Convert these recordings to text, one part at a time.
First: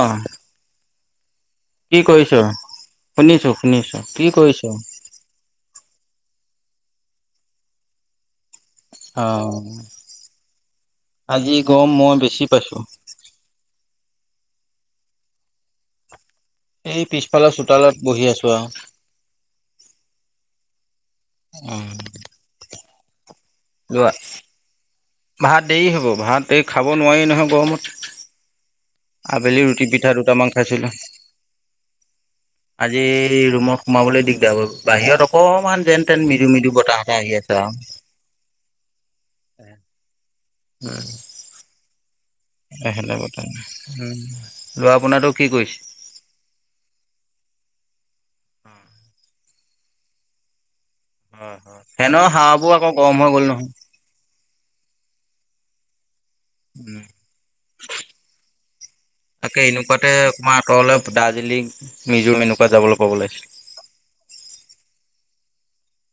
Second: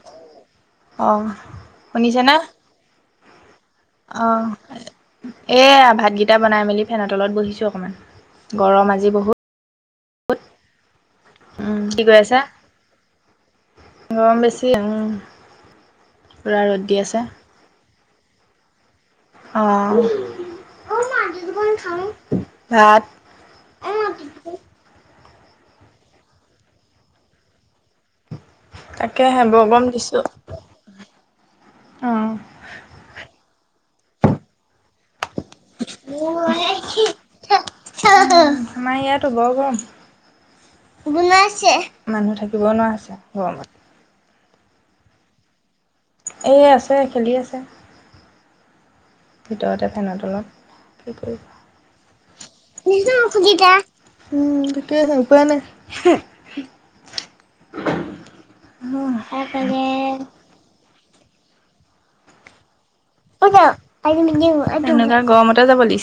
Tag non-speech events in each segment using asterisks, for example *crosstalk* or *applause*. অহ অহ কি কৰিছ শুনিছো শুনিছো কি অহ কৰিছ এয়া ভাতকেইটা বনাই মেলি ফেনৰ তলত বহিছো অকমান গৰম আজি বহুত, অহ আজি উম, গম কি মই বেছি পাইছো গম বেছি উ এই পিছফালৰ চোতালত বহি আছো আও অহ উম ভাত যোৱা ভাত দেৰি হব ভাত দে খাব নোৱাৰি নহয় গৰমত তাকেহে আবেলি বৰ গৰম ৰুটি পিঠা দিছোঁ, দুটামান খাইছিলো অ'। আজি ৰুমত সোমাবলৈ দিগদাৰ বাহিৰত অকমান যেন তেন মিদু মিদু বতাহ এটা আহি আছে আও অ অহ আমাৰ ইয়াতো বৰ গৰম গোনাইছে মানুহ থাকিবও নোৱাৰা এইফালে হৈছে বতাহ গৰমত উম লৰা পোনাটো কি কৰিছে এয়া আছে খেলি আছে ভিতৰতে ফেনত তলত কি হয় হয় ফেনৰ হাৱাবোৰ আকৌ গৰম হৈ গ'ল নহয় কৰিবমিক পোৱা নাই *unintelligible* *unintelligible* উম তাকে এনেকুৱাতে অকমান আঁতৰলে দাৰ্জিলিং মিজো এনেকুৱা যাব লাগে এনেকোৱা গৰমতে যাব লাগিছিলে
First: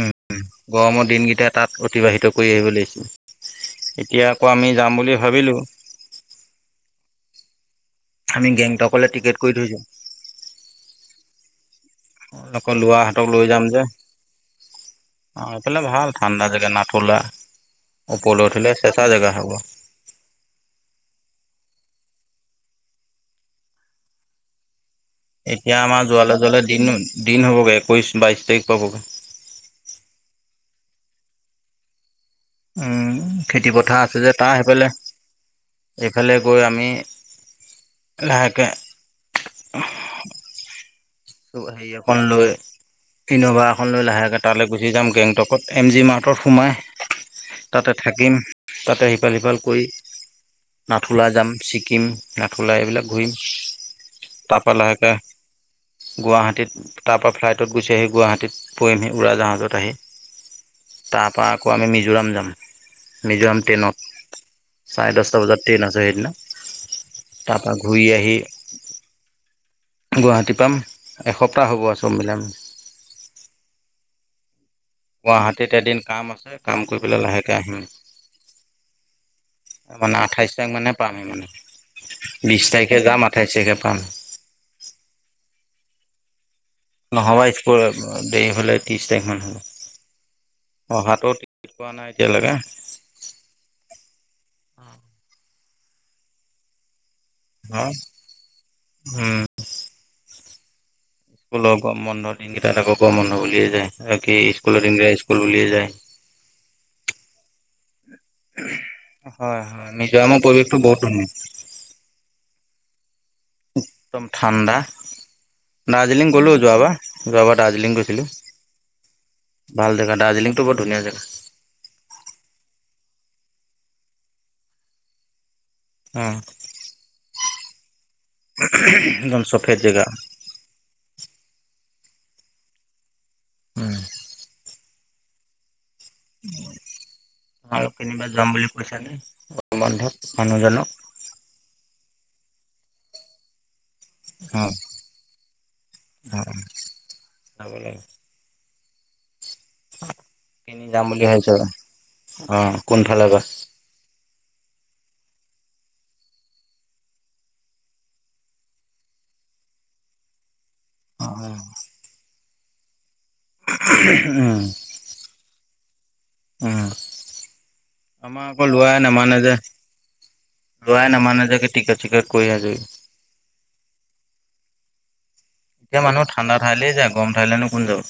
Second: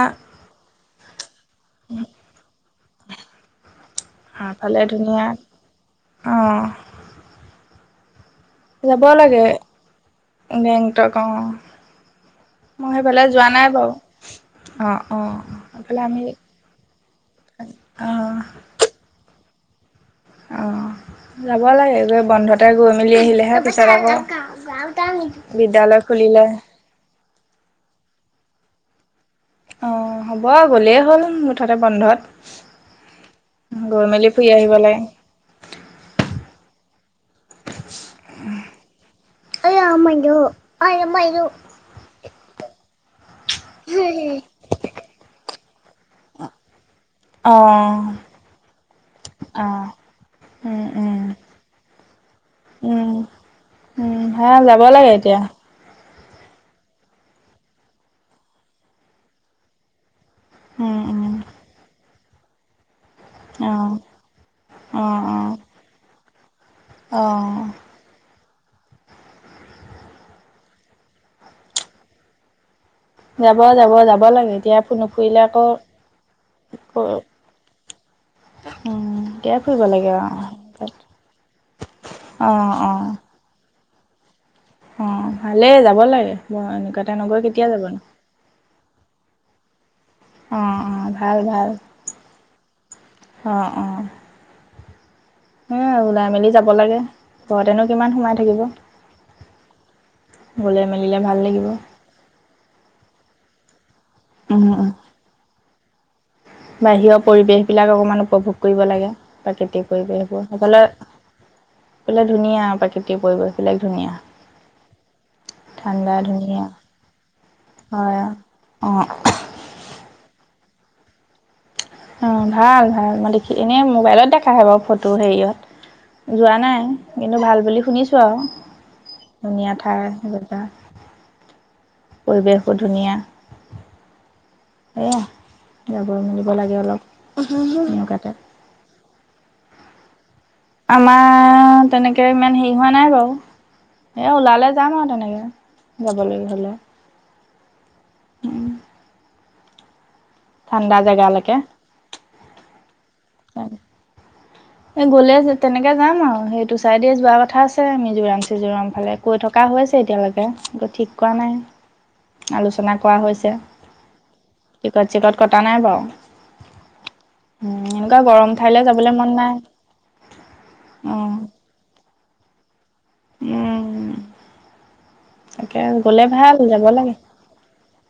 উম গৰমৰ দিনকেইটা তাত অতিবাহিত কৰি আহিব লাগিছিলে এতিয়া আকৌ আমি আগফালে যাম বুলি ধুনীয়া ভাবিলো। অঁ আমি গেংটো যাব অকলে টিকেট লাগে কৰি থৈছো। গেংটক অঁ আকৌ মই সেইফালে লোৱাহঁতক লৈ যোৱা নাই যাম যে। বাৰু অঁ অঁ এ ফালে সেইফালে ভাল আমি ঠাণ্ডা জেগা না লা অঁ উপলে উঠিলে চেচা জেগা হব। *unintelligible* অ যাব লাগে গৈ বন্ধতে গৈ মেলি আহিলেহে পিছত আকৌ এতিয়া বিদ্যালয় আমাৰ যোৱালে, খুলিলে যোৱাললে দিন, দিন হ'বগৈ একৈশ বাইশ তাৰিখ পাবগৈ। অ হ'ব গলেই হ'ল মুঠতে বন্ধত। খেতি গৈ পথাৰ আছে মেলি যে ফুৰি তাৰ আহিব সেইফালে লাগে। এইফালে গৈ আমি লাহেকে অ আম হেৰি এখন লৈ ইন'ভা এখন লৈ লাহেকে তালৈ গুচি যাম গেংটকত। এম জি মাৰ্টত সোমাই তাতে অ', থাকিম তাতে সিফাল সিফাল কৰি। অ', উম, উম, নাথুলা যাম ছিকিম নাথুলা এইবিলাক ঘূৰিম। উ হা তাৰপৰা যাব লাগে লাহেকৈ এতিয়া। গুৱাহাটীত তাৰপৰা ফ্লাইটত গুচি আহি গুৱাহাটীত পৰিমহি উৰাজাহাজত আহি উম, উম, তাৰপৰা আকৌ আমি মিজোৰাম যাম। মিজোৰাম অ', ট্ৰেইনত চাৰে অ', দশটা অ', বজাত ট্ৰেইন আছে সেইদিনা অ', তাৰপা ঘূৰি আহি গুৱাহাটী পাম। এসপ্তাহ হ'ব আ চো মিলাম। যাব, যাব, যাব লাগে এতিয়া। নুফুৰিলে আকৌ গুৱাহাটীত এদিন কাম আছে কাম কৰি পেলাই লাহেকৈ আহিম। উম, এতিয়াই ফুৰিব লাগে মানে অ'। আঠাইশ তাক মানে পামেই মানে। বিশ অ', তাৰিখে অ', যাম আঠাইছ তাৰিখে পাম। অ ভালেই যাব লাগে। এনেকুৱাতে নগৈ নহ'বা কেতিয়া স্কুল যাবনো দেফলে ত্ৰিশ তাৰিখ মান অ', হ'ব। অ', অহা ভাল, ভাল টিকট পোৱা নাই এতিয়ালৈকে। হ ওলাই মেলি যাব লাগে ঘৰতেনো কিমান সোমাই থাকিব। উম বুলে। স্কুলৰ গম বন্ধ দিনকেইটা তকৌ গম বন্ধ বুলিয়ে যায় আৰু ই উম স্কুলৰ উম। দিনকেইটা স্কুল বুলিয়ে যায়। বাহিৰৰ পৰিবেশ বিলাক অকমান উপভোগ কৰিব লাগে হয় প্ৰাকৃতিক হয় মিজোৰামৰ পৰিৱেশবোৰ পৰিৱেশটো সফলে। বহুত ধুনীয়া বোলে ধুনীয়া প্ৰাকৃতিক পৰিৱেশ বিলাক ধুনীয়া। একদম ঠাণ্ডা ঠাণ্ডা দাৰ্জিলিং গলো ধুনীয়া যোৱাবাৰ, যোৱাবাৰ দাৰ্জিলিং হয়। গৈছিলো। অ। ভাল জেগা দাৰ্জিলিংটো বৰ ধুনীয়া জেগা। অ ভাল ভাল মই দেখি এনেই মোবাইলত দেখাাহে বাৰু ফটো উম, হেৰিয়ত। যোৱা নাই কিন্তু ভাল বুলি শুনিছোঁ আৰু। একদম ধুনীয়া চফেদ জেগা। ঠাই এ পৰিৱেশ, ধুনীয়া। উ সয়া যাব মেলিব লাগে অলপ এনেুৱাতে। অ বন্ধৱ। আমাৰ তেনেকে ইমান হেৰি হোৱা নাই বাৰু। এই উম, ওলালে যাম আৰু তেনেকৈ যাবলৈ হ'লে। ন বোলে। উম। কিনি যাম বুলি ভাবিছ জেগালৈকে আহ কোনফালে গছ। গ'লে তেনেকে যাম আৰু সেইটো চাইডে যোৱা কথা আছে আমিজোৰাম চিজোৰাম ফালে কৈ থকা হৈছে। তেতিয়ালৈকে ঠিক কৰা নাই আলোচনা। কোৱা হৈছে টিকট চিকট কটা নাই বাৰু। উ উম এনেকুৱা গৰম আমাৰ আকৌ ঠাইলৈ লোৱা যাবলৈ মন নমানে নাই যে। *unintelligible* অ লোৱাই নামানে যে টিকেট চিকেট কৰি আজৰি। উম। তাকে এতিয়া মানুহ গলে ঠাণ্ডা ভাল যাব ঠাইলে যায় লাগে। গৰম ঠাইলেনো কোন যাব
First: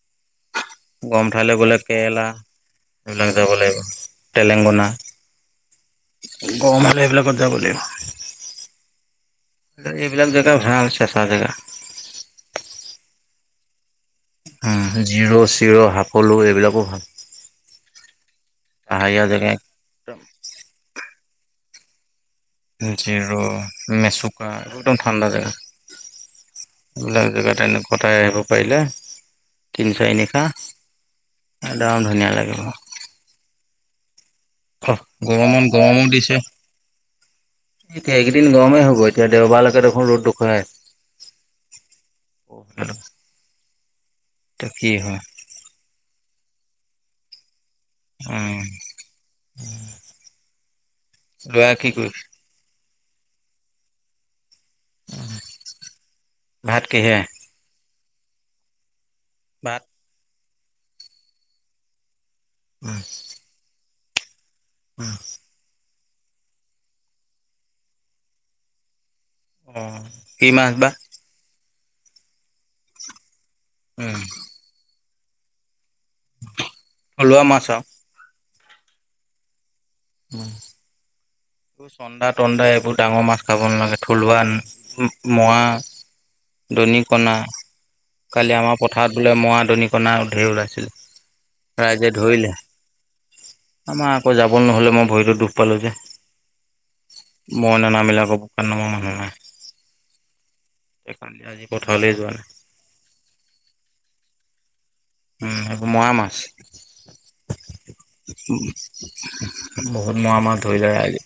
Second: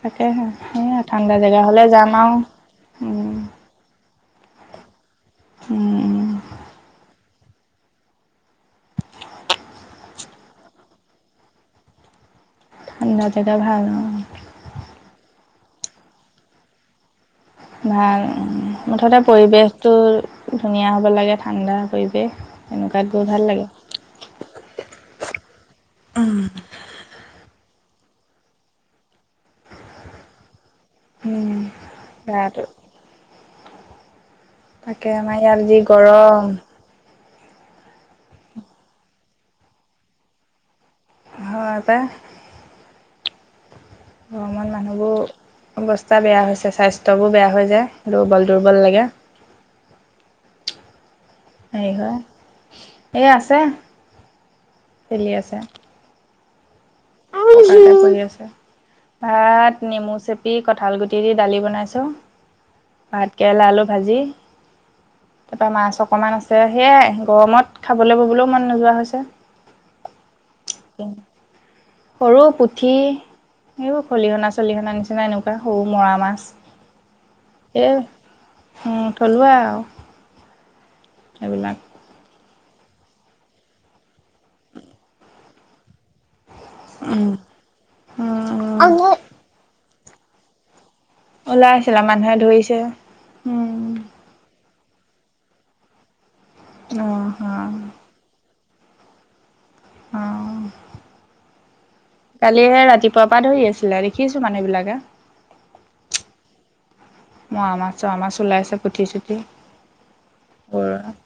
তাকেহে সেইয়া গৰম ঠাণ্ডা ঠাইলৈ জেগা গ'লে হলে যাম কেৰেলা আৰু এইবিলাক উম। যাব লাগিব তেলেংগনা, উম গৰমালে সেইবিলাকত যাব লাগিব। এইবিলাক জেগা ভাল চেঁচা জেগা। তাৰ জেগা ভাল ন। হ জিৰো চিৰ সকলো এইবিলাকো ভাল। ভাল, মুঠতে পাহাৰীয়া জেগা পৰিৱেশটো একদম ধুনীয়া হ'ব লাগে ঠাণ্ডা পৰিৱেশ। তেনেকুৱাত গৈ জিৰ', ভাল লাগে মেচুকা একদম ঠাণ্ডা জাগা। এইবিলাক জেগাত এনেক কটাই আহিব পাৰিলে তিনি চাৰি নিশা। উম, একদম ধুনীয়া গাটো লাগিব। তাকে আমাৰ ইয়াত গৰমত যি গৰমো দিছে। গৰম এতিয়া এইকেইদিন গৰমেই হ'ব, এতিয়া দেওবাৰলৈকে দেখোন ৰ'দ দেখুৱাই। হয় ত। গৰমত এতিয়া কি হয় মানুহবোৰ অৱস্থা বেয়া হৈছে, স্বাস্থ্যবোৰ বেয়া হৈ যায়। আৰু দুৰ্বল দুৰ্বল লাগে। বেয়া কি হেৰি হয় কৰিছ? এই আছে চলি আছে। ভাত কিহে? কৰি আছে। ভাত নেমু চে- পি, কঁঠাল গুটি দি দালি বনাইছো, অ' ভাত কেৰেলা আলু ভাজি, তাৰপৰা মাছ অকমান আছে। সেয়াই গৰমত খাবলৈ ববলৈও মন নোযোৱা হৈছে। অ কি মাছ বা? সৰু পুঠি এইবোৰ খলিহনা চলিহনা নিচিনা এনেকুৱা সৰু মৰা মাছ, থলুৱা মাছ আৰু। এই থলুৱা আৰু। উম। এইবিলাক এইবোৰ চন্দা তন্দা এইবোৰ ডাঙৰ মাছ খাব নালাগে। থলুৱা মোৱা দৰি কণা। কালি আমাৰ উম পথাৰত বোলে মৰা দৰি কণা ধেৰ ওলাইছিল। ওলাই আহিছিলা ৰাইজে মানুহে ধৰিলে। ধৰিছে উম আমাৰ আকৌ যাব নহলে। মই ভৰিটো দুখ পালোঁ যে। অহ হ। হাল বাব মানুহ নাই স কানদি আজি পথাৰলৈ যোৱা নাই। প পৰা ধৰি আছিলে দেখিছো মানুহ বিলাকে। উম মৰা মাছ? মৰা মাছ চৰা মাছ ওলাইছে পুঠি চুঠি বহুত মৰা মৰা ধৰি ৰাইজে।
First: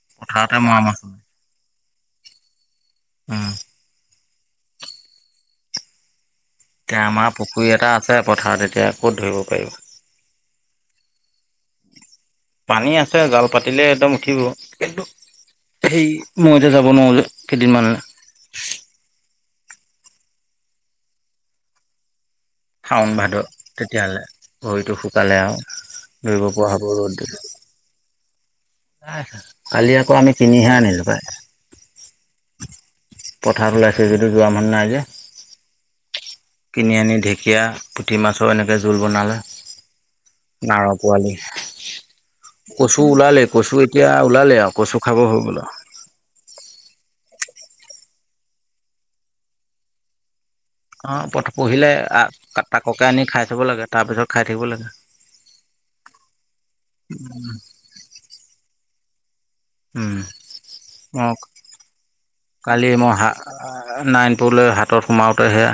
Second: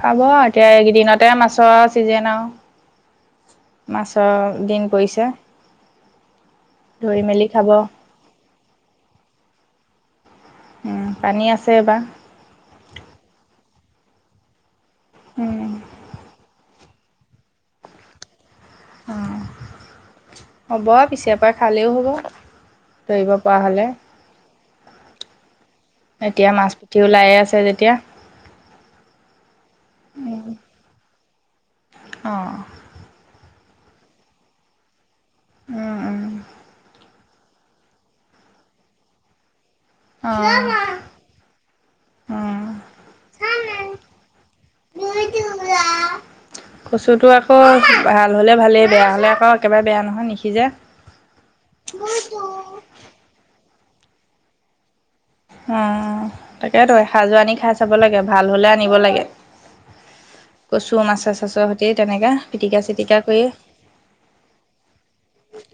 খাব পথাৰতে এতিয়া মৰা মাছ উম এইকেইদিনতে মাছৰ চিজেন আৰু মাছ ছ দিন পৰিছে। এতিয়া ধৰি আমাৰ মেলি খাব পুখুৰী এটা আছে, পথাৰত এতিয়া ক'ত ধৰিব পাৰিব। পানী আছে বা? পানী আছে, জাল পাতিলে একদম উঠিব। কিন্তু উম সেই মই এতিয়া যাব নোৱাৰো কেইদিনমান। অ। হ'ব পিছে পৰা খালেও হ'ব। শাওণ ধৰিব ভাদত পৰা হ'লে তেতিয়াহ'লে ভৰিটো শুকালে আৰু। কৰিব এতিয়া মাছ পৰা হব পুঠি ৰ'দ ওলাইে দিলে। আছে যেতিয়া কালি আকৌ আমি কিনিহে আনিলো পাই। অঁ। পথাৰত ওলাইছে যদি যোৱা মান নাই যে, উম উম কিনি আনি সখীয়া পুঠি মাছৰ এনেকে জোল বনালে, অঁ। নাৰ পোৱালি। কচু ওলালে কচু এতিয়া ওলালে আৰু কচু খাব হৈ গল আৱ। কচুটো আকৌ ভাল হ'লে ভালে বেয়া হ'লে আকৌ নিসিজে অ পত পহিলে আ তা তাককে আনি খাই চাব লাগে তাৰপিছত খাই থাকিব লাগে। অ তাকেটো এসাজ আনি খাই চাব লাগে। ভাল হ'লে আনিব লাগে। উম, কচু মাছা মই চাছ সৈতি ত কালি মই হাঁহ আ নাইনপুৰলৈ হাতত সোমাওঁ তেহে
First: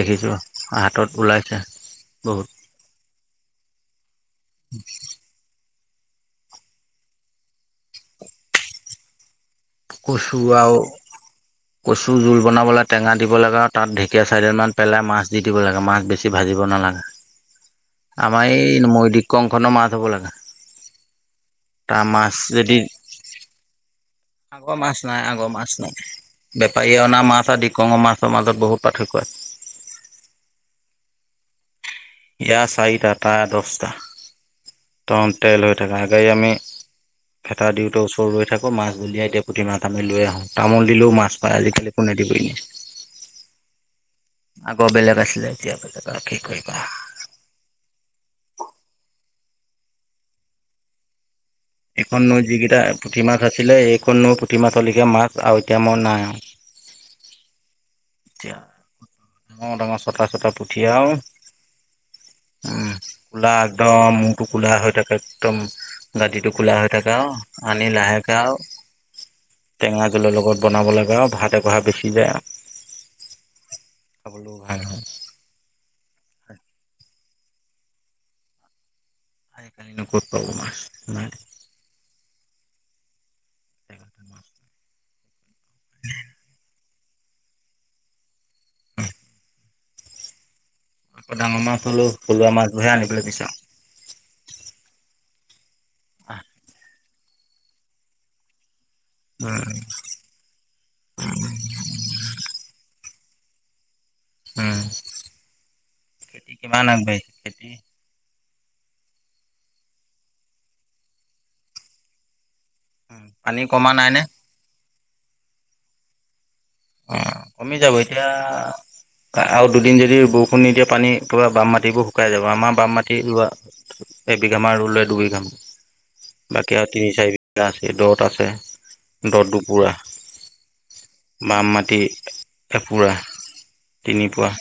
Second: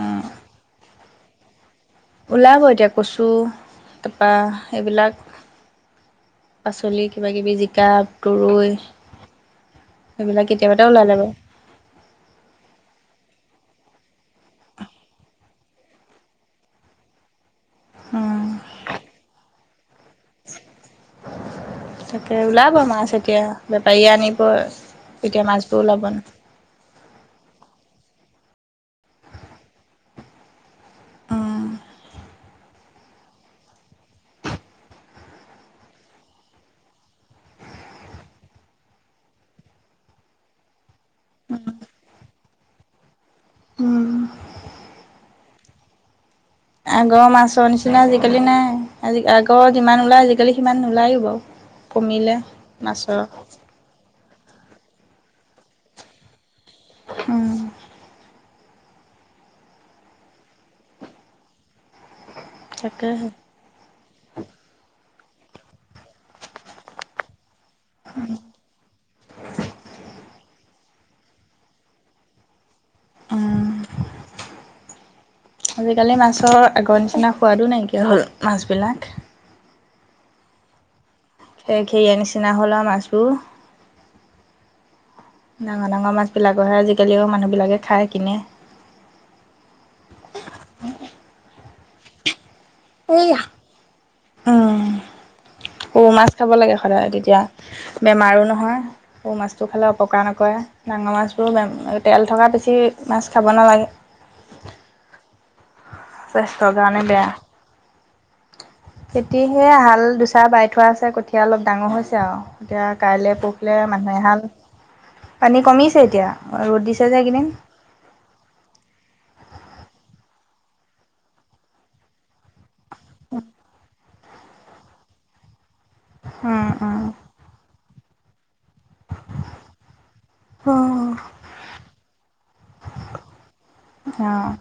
দেখিছো হাতত ওলাইছে বহুত ওলাব এতিয়া কচু তাৰপৰা এইবিলাক পাচলি কিবা কিবি জিকা তুৰ কচু আৰু কচু জোল বনাবলৈ টেঙা দিব লাগে। তাত ঢেকীয়া চাৰদিনমান পেলাই মাছ দি দিব লাগে মাছ বেছি ভাজিব নালাগে। উম আমাৰ এই মৈদিক কংখনৰ মাছ হ'ব লগা। তাকে ওলাব মাছ এতিয়া বেপাৰীয়ে আনি আগৰ মাছ নাই আগৰ মাছ নাই বেপাৰীয়ে অনা মাছ আদি কঙৰ মাছ। মাজত বহুত পাৰ্থক্যত ইয়য়া চাৰিটা তাৰ দহটা তন তেল হৈ থাককা গাড়ী আমি ভেতা দিওঁতে ওচৰ ৰৈ থাকো মাছ বলিয়াই দিয়ে পুথি মাছ আমি লৈ আহো তামোল দিলেও মাছ পায় আজিকালি কোনে দিবই ন উম আগৰ বেলেগ আছিলে এতিয়াক আগৰ মাছৰ নিচিনা আজিকালি নাই আজি আগৰ যিমান ওলায় আজিকালি সিমান নোলায়ো বাৰু কমিলে এইখননো যিকেইটা মাছৰ পুঠি মাছ আছিলে এইখননো প্ৰতি মাছলৈকে মাছ আৰু এতিয়া মই নাই উম তিয়া ডাঙৰ ডাঙৰ চটা চটা পুঠিয়ও উম তাকেহে কোলা একদম মূহটো কোলা হয় থাকে একদম নাতিটো কোলা হয় থাকে আৱ আনি লাহেকে আৱ টেঙা লগত বনাব লাগে আৱ ভাত এগৰা বেছি যায় আৱ উম, হয় আজিকালি মাছৰ আগৰ নিচিনা না সোৱাদো নাইকিয়া হ'ল মাছবিলাক নো ক'ত পাব মাছ নাই খে খেৰীয়া নিচিনা হ'ল আৱ মাছবোৰ ডাঙৰ ডাঙৰ মাছ বিলাকৰহে আজিকালিও মানুহ বিলাকে খাই কিনে উম আকৌ ডাঙৰ মাছ হ'লো থলুৱা মাছবোৰহে আনিবলৈ এই বিচাৰোঁ। সও মাছ খাব লাগে সদায় তেতিয়া বেমাৰো নহয়। সও মাছটো উম খালে অপকাৰ নকৰে ডাঙৰ মাছবোৰে বেম তেল থকা বেছি মাছ খাব নালাগে উম, খেতি স্বাস্থ্যৰ কিমান কাৰণে বেয়া আগবাঢ়িলে খেতি খেতি সে হাল দুচা বাই থোৱা আছে কঠিয়া অলপ ডাঙৰ হৈছে আৱ। এতিয়া কাইলে পানী পখিলে কমা মানুহে নাইনে হাল, পানী কমিছে এতিয়া ৰ'দ দিছে অ যে এইকেইদিন কমি যাব এতিয়া আৰু দুদিন যদি বৰষুণ নিদিয়ে পানী পুৰা বাম মাটিবোৰ শুকাই যাব আমাৰ বাম মাটি ৰুৱা এবিঘামান ৰুলে দুবিঘাম, উম বাকী আৰু তিনি চাৰি বিঘা আছে। দ'ত আছে। দ' দুপুৰা উম বাম মাটি এ এপুৰা অ তিনিপুৱা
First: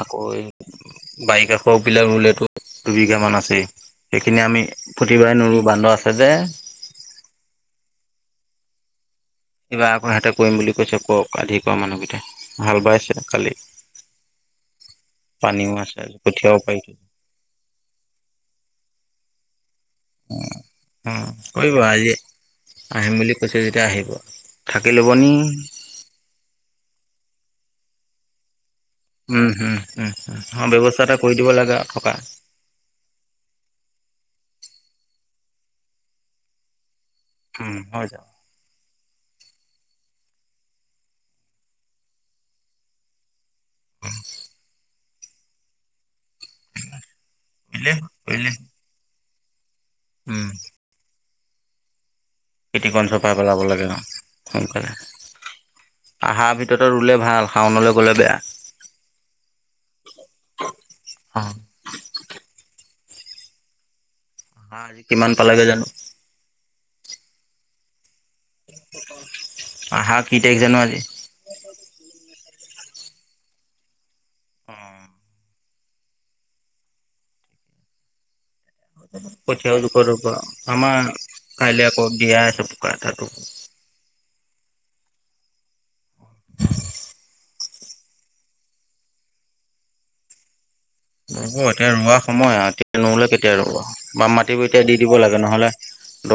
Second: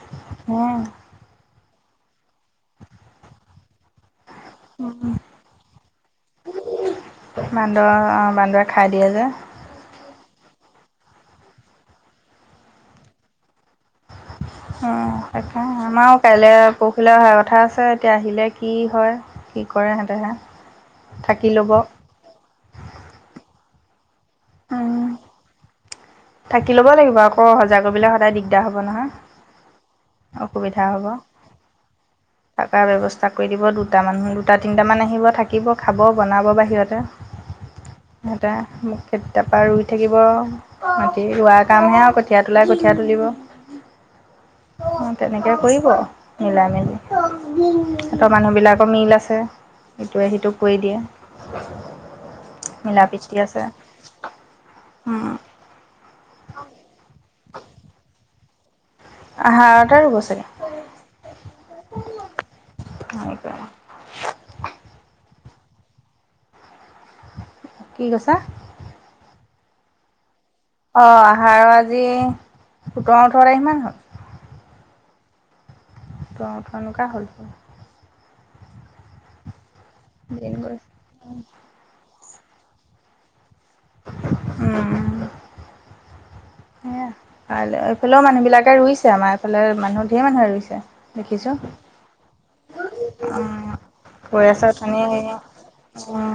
আকৌ এই বাৰি কাষ বিলাক ৰুলেতো দুবিঘা মান আছেই সেইখিনি আমি প্ৰতিবাই নোৰো বান্দ আছে যে বান্দৰ অ অ বান্দৰে খাই দিয়ে যে কিবা আকৌ সেতে কৰিম বুলি কৈছে কৱক কালি কোৱা মানুহকেইটাই হাল বাইছে কালি *unintelligible* অ পানীও সেইকাৰণে আছে আমাৰো কাইলে কঠীয়াও পাৰি পৰখিলে অহা কথা আছে। এতিয়া আহিলে কি হয়? কি কৰে সিহঁতেহে অঁ অঁ থাকি ল'ব কৰিব আজি আহিম বুলি কৈছো তেতিয়া যেতিয়া আহিব থাকি উম ল'ব নি থাকি ল'ব লাগিব আকৌ অহা যোৱা কৰিবলে সদায় দিগদাৰ হ'ব নহয় উম উম উমম ব্যৱস্থা এটা কৰি দিব লাগে আৰু থকা থকাৰ ব্যৱস্থা কৰি দিব দুটা মানুহ দুটা তিনটা মান আহিব থাকিব থাকিব খাব বনাব বাহিৰতে, উম, হৈ যাব। সিহঁতে মোক খেতি তাপা ৰুই থাকিব মাটি ৰুৱাৰ কামহে আৰু কঠিয়া তোলাই কঠিয়া তুলিব। অঁ তেনেকে কৰিব মিলাই মিলি, কৰিলে সিহঁতৰ কৰিলে মানুহ বিলাকৰ মিল আছে। ইটোৱে উম, সিটোক কৰি দিয়ে। খেতি মিলা কণ চপাই প্ৰীতি পেলাব আছে লাগে অ সোনকালে উম, আহাৰ ভিতৰতে ৰুলে ভাল শাওনলে গ'লে বেয়া। আহাৰতে ৰুব চাগে। অ'। অ তৌ হাঁ আজি কিমান পালেগৈ জানো কি কৈছা? আহাৰত অঁ আহাৰ আজি সোতৰ, ওঠৰ তাৰিখ মান হ'ল অ', সোতৰ ওঠৰ এনেকুৱা হ'ল পৰীক্ষা আছে আমাৰ কাইলে আকৌ দিয়াই আছে *unintelligible* উম সেয়া কাই এইফালেও মানুহ বিলাকে ৰুইছে আমাৰ এইফালে মানুহ ধেৰ মানুহে ৰুইছে দেখিছোঁ, ৰুব এতিয়া ৰুৱা সময় আৱ এতিয়া নোৰুলে কেতিয়া ৰুব উম, বাম কৈ আছে মাটিবোৰ এতিয়া দি অথনি দিব হেৰি লাগে নহ'লে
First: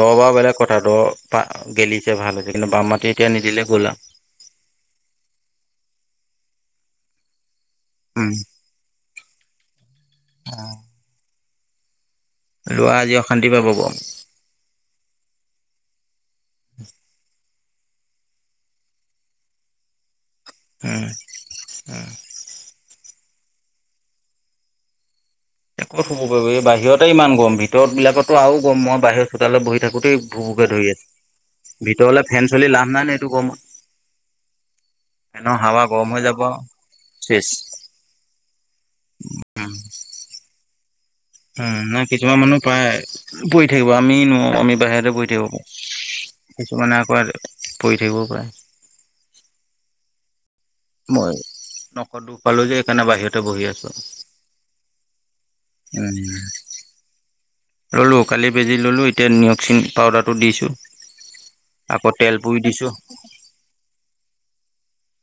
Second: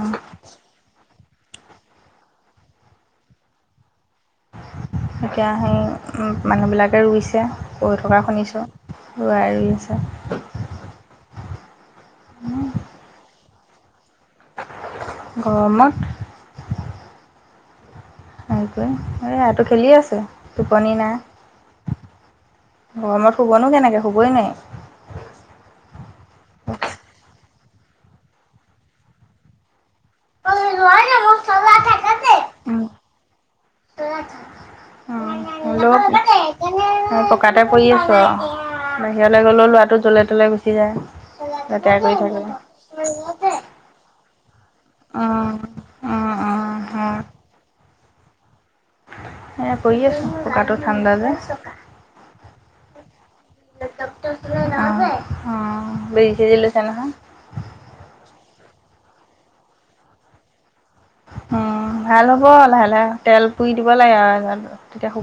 দ বাৰ বেলেগ কথা দ গেলিছে ভাল হৈছে কিন্তু বাম মাটি এতিয়া নিদিলে গ'লা *unintelligible* এতিয়া সেই মানুহবিলাকে ৰুইছে পঢ় থকা শুনিছোঁ আৰু আৰু অঁ লৰা আজি অশান্তি পাব গৰমত। উম সেইটোৱয়ে এ এইটো খেলি আছে টোপনি হুম নাই। হুম গৰমত শুবনো কেনেকৈ শুবই নাই ক'ত হ'ব পাৰো এই বাহিৰতে ইমান গৰম ভিতৰত বিলাকতো আৰু গৰম মই বাহিৰৰ চোতালৈ বহি থাকো গোটই ভুকুকে ধৰি আছে ভিতৰলে ফেন চলি লাভ নাই নে এইটো কৰ্মত উম উম চেচ পকাতে পৰি আছো আৰু বাহিৰলৈ গলেও লৰাটো জ্বলে তলে গুচি যায়। উম লেতেৰা নাই কৰি থাকে। কিছুমান মানুহ প্ৰায় পৰি থাকিব আমি ন আমি বাহিৰতে পৰি উম, থাকিব উম, পাৰে উম, কিছুমানে আকৌ উম। পৰি থাকিব পাৰে এ কৰি আছো পকাটো ঠাণ্ডা যে। মই নখদ দুখ পালো যে সেইকাৰণে বাহিৰতে বহি আছো *unintelligible* আঁহ অঁ বেজি চেজি লৈ আচে নহ ল'লোঁ কালি বেজি ল'লোঁ এতিয়া নিয়ক্সিন পাউদাৰটো দিছোঁ উম ভাল হ'ব লাহে লাহে তেল পুৰি দিব লাগে আৰু তেতিয়া শু